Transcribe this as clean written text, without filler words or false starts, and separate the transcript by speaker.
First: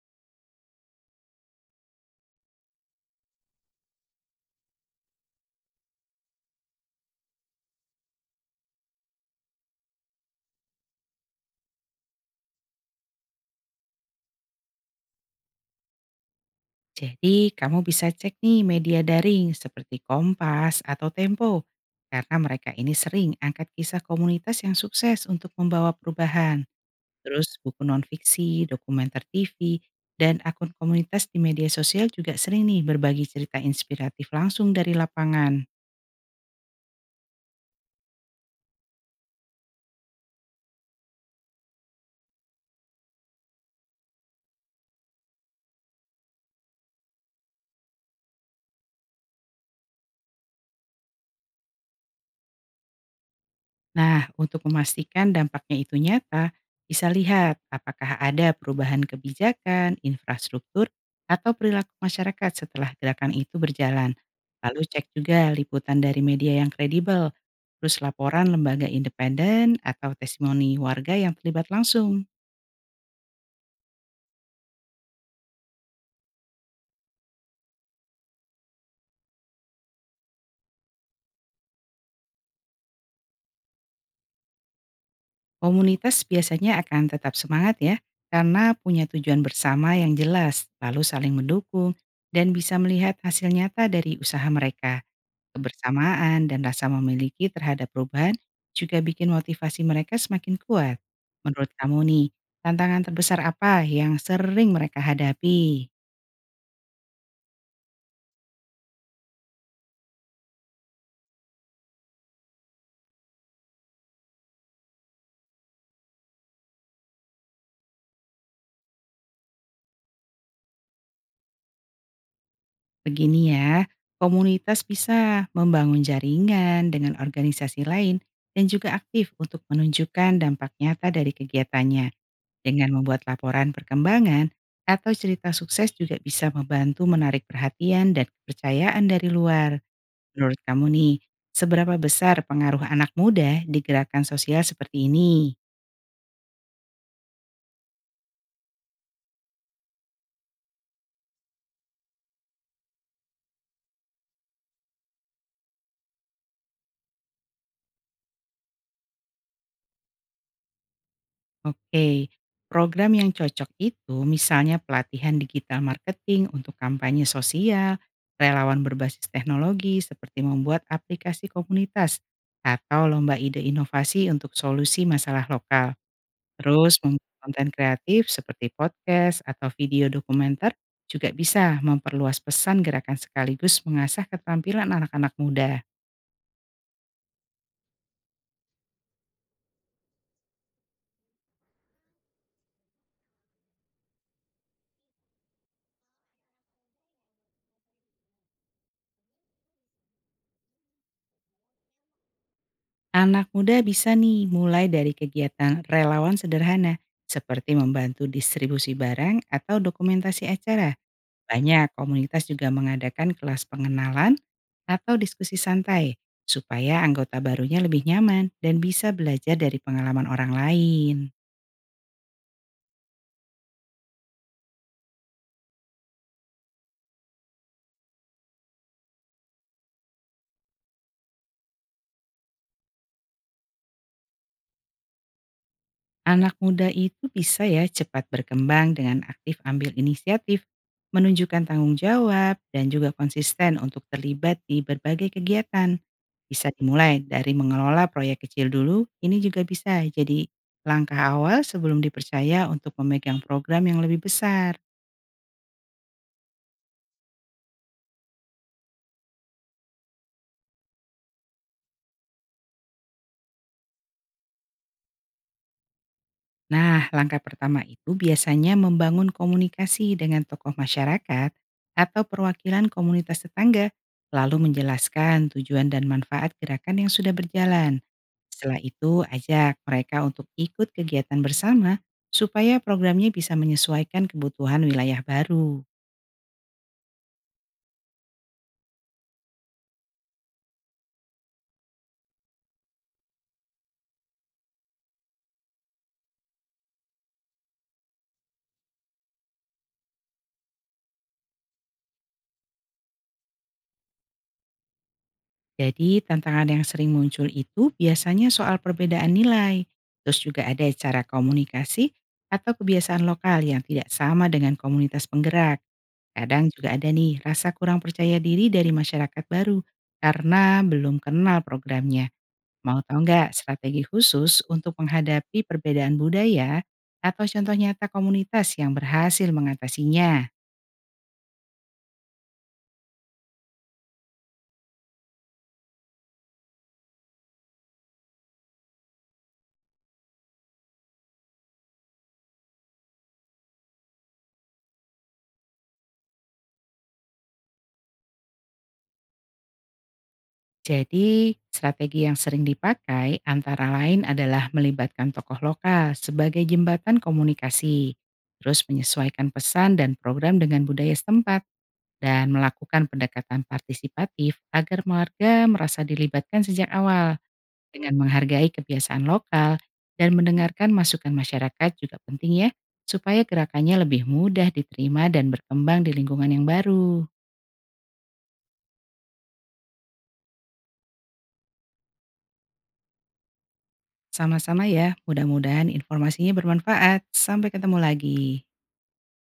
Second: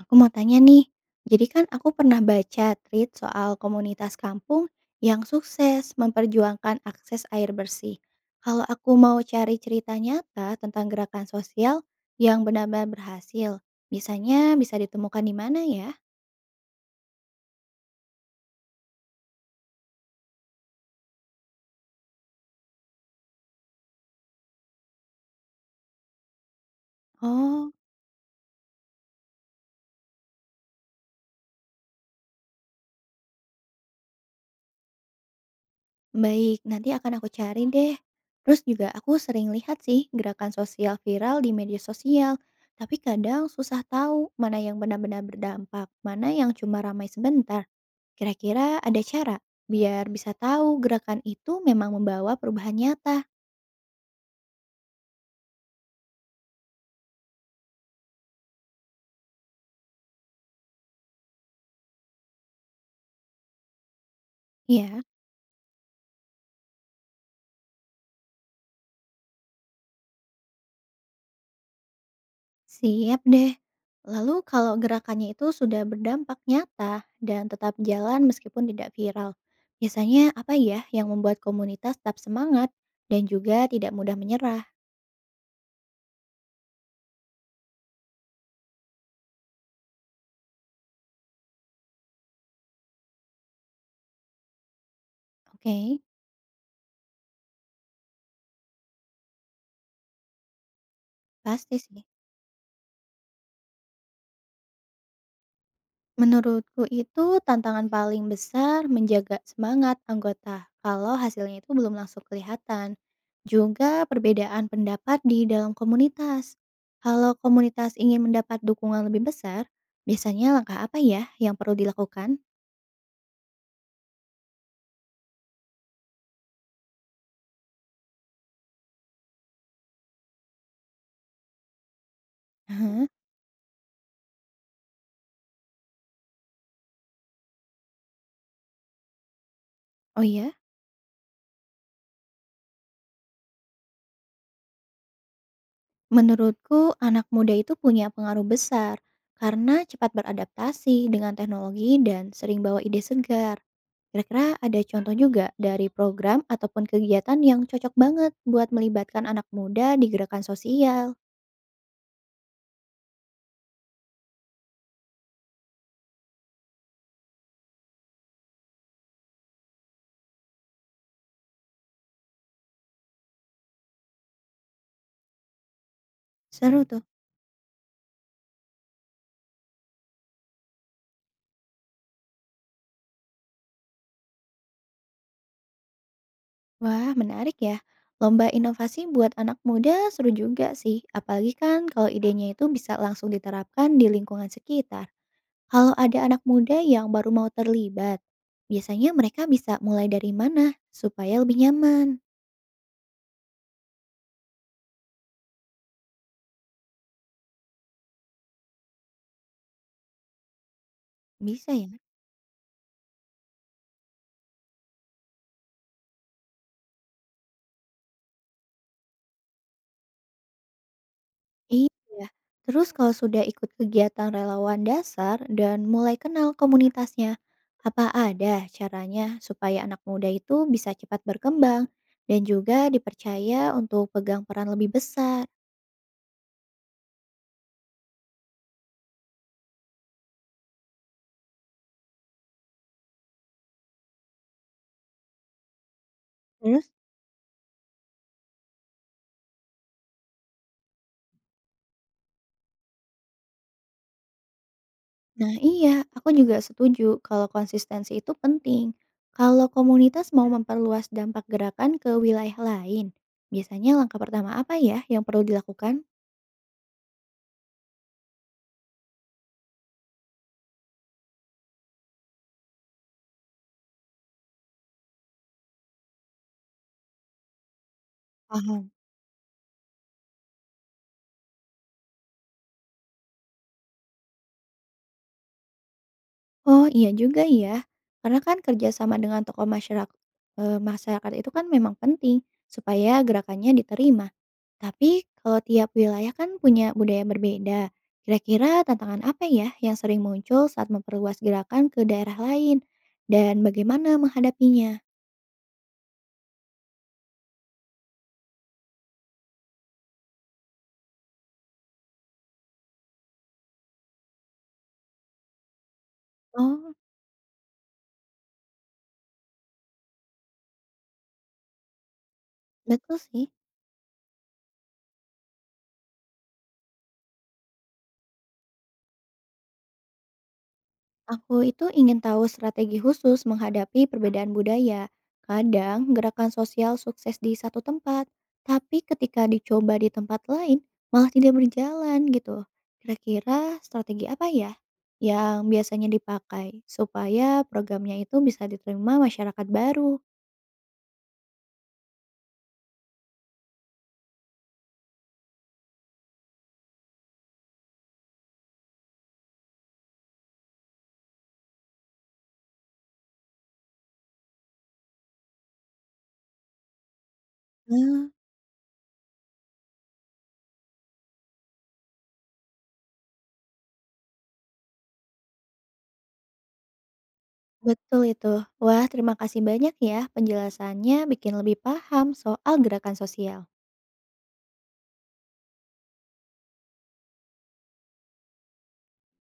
Speaker 1: Aku mau tanya nih, jadi kan aku pernah baca tweet soal komunitas kampung yang sukses memperjuangkan akses air bersih. Kalau aku mau cari cerita nyata tentang gerakan sosial yang benar-benar berhasil, biasanya bisa ditemukan di mana ya?
Speaker 2: Jadi, kamu bisa cek nih media daring seperti Kompas atau Tempo, karena mereka ini sering angkat kisah komunitas yang sukses untuk membawa perubahan. Terus
Speaker 1: Oh.
Speaker 2: buku nonfiksi, dokumenter TV, dan akun komunitas di media sosial juga sering nih berbagi cerita inspiratif langsung dari lapangan.
Speaker 1: Baik, nanti akan aku cari deh. Terus juga aku sering lihat sih gerakan sosial viral di media sosial, tapi kadang susah tahu mana yang benar-benar berdampak, mana yang cuma ramai sebentar. Kira-kira ada cara biar bisa tahu gerakan itu memang membawa perubahan nyata.
Speaker 2: Nah, untuk memastikan dampaknya itu nyata, bisa lihat apakah ada perubahan kebijakan, infrastruktur, atau perilaku masyarakat setelah gerakan itu berjalan. Lalu
Speaker 1: Ya,
Speaker 2: cek juga liputan dari media yang kredibel, terus laporan lembaga independen atau testimoni warga yang terlibat langsung.
Speaker 1: siap deh. Lalu kalau gerakannya itu sudah berdampak nyata dan tetap jalan meskipun tidak viral, biasanya apa ya yang membuat komunitas tetap semangat dan juga tidak mudah menyerah?
Speaker 2: Komunitas biasanya akan tetap semangat ya, karena punya tujuan bersama yang jelas, lalu saling mendukung, dan bisa melihat hasil nyata dari usaha mereka.
Speaker 1: Oke,
Speaker 2: Kebersamaan dan rasa memiliki terhadap perubahan juga bikin motivasi mereka semakin kuat. Menurut
Speaker 1: pasti
Speaker 2: kamu
Speaker 1: sih.
Speaker 2: nih, tantangan terbesar apa yang sering mereka hadapi?
Speaker 1: Menurutku itu tantangan paling besar menjaga semangat anggota kalau hasilnya itu belum langsung kelihatan. Juga perbedaan pendapat di dalam komunitas. Kalau komunitas ingin mendapat dukungan lebih besar, biasanya langkah apa ya yang perlu dilakukan?
Speaker 2: Begini ya, komunitas bisa membangun jaringan dengan organisasi lain dan juga aktif untuk menunjukkan dampak nyata dari kegiatannya. Dengan
Speaker 1: Aha.
Speaker 2: membuat laporan perkembangan atau cerita sukses juga bisa membantu menarik perhatian dan kepercayaan dari luar.
Speaker 1: Oh iya?
Speaker 2: Menurut kamu nih, seberapa besar pengaruh anak muda di gerakan sosial seperti ini?
Speaker 1: Menurutku, anak muda itu punya pengaruh besar karena cepat beradaptasi dengan teknologi dan sering bawa ide segar. Kira-kira ada contoh juga dari program ataupun kegiatan yang cocok banget buat melibatkan anak muda di gerakan sosial.
Speaker 2: Oke, program yang cocok itu misalnya pelatihan digital marketing untuk kampanye sosial, relawan berbasis teknologi seperti membuat aplikasi komunitas, atau lomba ide inovasi untuk solusi masalah lokal.
Speaker 1: Seru
Speaker 2: Terus
Speaker 1: tuh.
Speaker 2: membuat konten kreatif seperti podcast atau video dokumenter juga bisa memperluas pesan gerakan sekaligus mengasah keterampilan anak-anak muda.
Speaker 1: Wah, menarik ya. Lomba inovasi buat anak muda seru juga sih, apalagi kan kalau idenya itu bisa langsung diterapkan di lingkungan sekitar. Kalau ada anak muda yang baru mau terlibat, biasanya mereka bisa mulai dari mana supaya lebih nyaman?
Speaker 2: Anak muda bisa nih mulai dari kegiatan relawan sederhana seperti membantu distribusi barang atau dokumentasi acara.
Speaker 1: Bisa
Speaker 2: Banyak
Speaker 1: ya?
Speaker 2: komunitas juga mengadakan kelas pengenalan atau diskusi santai supaya anggota barunya lebih nyaman dan bisa belajar dari pengalaman orang lain.
Speaker 1: Iya. Terus kalau sudah ikut kegiatan relawan dasar dan mulai kenal komunitasnya, apa ada caranya supaya anak muda itu bisa cepat berkembang dan juga dipercaya untuk pegang peran lebih besar?
Speaker 2: Anak muda itu bisa ya cepat berkembang dengan aktif ambil inisiatif, menunjukkan tanggung jawab, dan juga konsisten untuk terlibat di berbagai kegiatan. Bisa
Speaker 1: Terus?
Speaker 2: dimulai dari mengelola proyek kecil dulu, ini juga bisa jadi langkah awal sebelum dipercaya untuk memegang program yang lebih besar.
Speaker 1: Nah iya, aku juga setuju kalau konsistensi itu penting. Kalau komunitas mau memperluas dampak gerakan ke wilayah lain, biasanya langkah pertama apa ya yang perlu dilakukan?
Speaker 2: Nah, langkah pertama itu biasanya membangun komunikasi dengan tokoh masyarakat atau perwakilan komunitas tetangga, lalu menjelaskan tujuan dan manfaat gerakan yang sudah berjalan. Setelah
Speaker 1: Paham.
Speaker 2: itu, ajak mereka untuk ikut kegiatan bersama supaya programnya bisa menyesuaikan kebutuhan wilayah baru.
Speaker 1: Oh iya juga ya, karena kan kerjasama dengan tokoh masyarakat, masyarakat itu kan memang penting supaya gerakannya diterima. Tapi kalau tiap wilayah kan punya budaya berbeda, kira-kira tantangan apa ya yang sering muncul saat memperluas gerakan ke daerah lain dan bagaimana menghadapinya?
Speaker 2: Jadi, tantangan yang sering muncul itu biasanya soal perbedaan nilai, terus juga ada cara komunikasi atau kebiasaan lokal yang tidak sama dengan komunitas penggerak. Kadang juga
Speaker 1: Oh,
Speaker 2: ada nih rasa kurang percaya diri dari masyarakat baru karena belum kenal programnya. Mau
Speaker 1: betul
Speaker 2: tahu
Speaker 1: sih.
Speaker 2: nggak strategi khusus untuk menghadapi perbedaan budaya atau contoh nyata komunitas yang berhasil mengatasinya?
Speaker 1: Aku itu ingin tahu strategi khusus menghadapi perbedaan budaya. Kadang gerakan sosial sukses di satu tempat, tapi ketika dicoba di tempat lain malah tidak berjalan gitu. Kira-kira strategi apa ya yang biasanya dipakai supaya programnya itu bisa diterima masyarakat baru?
Speaker 2: Jadi, strategi yang sering dipakai antara lain adalah melibatkan tokoh lokal sebagai jembatan komunikasi, terus menyesuaikan pesan dan program dengan budaya setempat dan melakukan pendekatan partisipatif agar warga merasa dilibatkan sejak awal dengan
Speaker 1: Nah,
Speaker 2: menghargai kebiasaan lokal dan mendengarkan masukan masyarakat juga penting ya supaya gerakannya lebih mudah diterima dan berkembang di lingkungan yang baru.
Speaker 1: betul itu. Wah, terima kasih banyak ya penjelasannya bikin lebih paham soal gerakan sosial.
Speaker 2: Sama-sama ya, mudah-mudahan informasinya bermanfaat. Sampai ketemu lagi.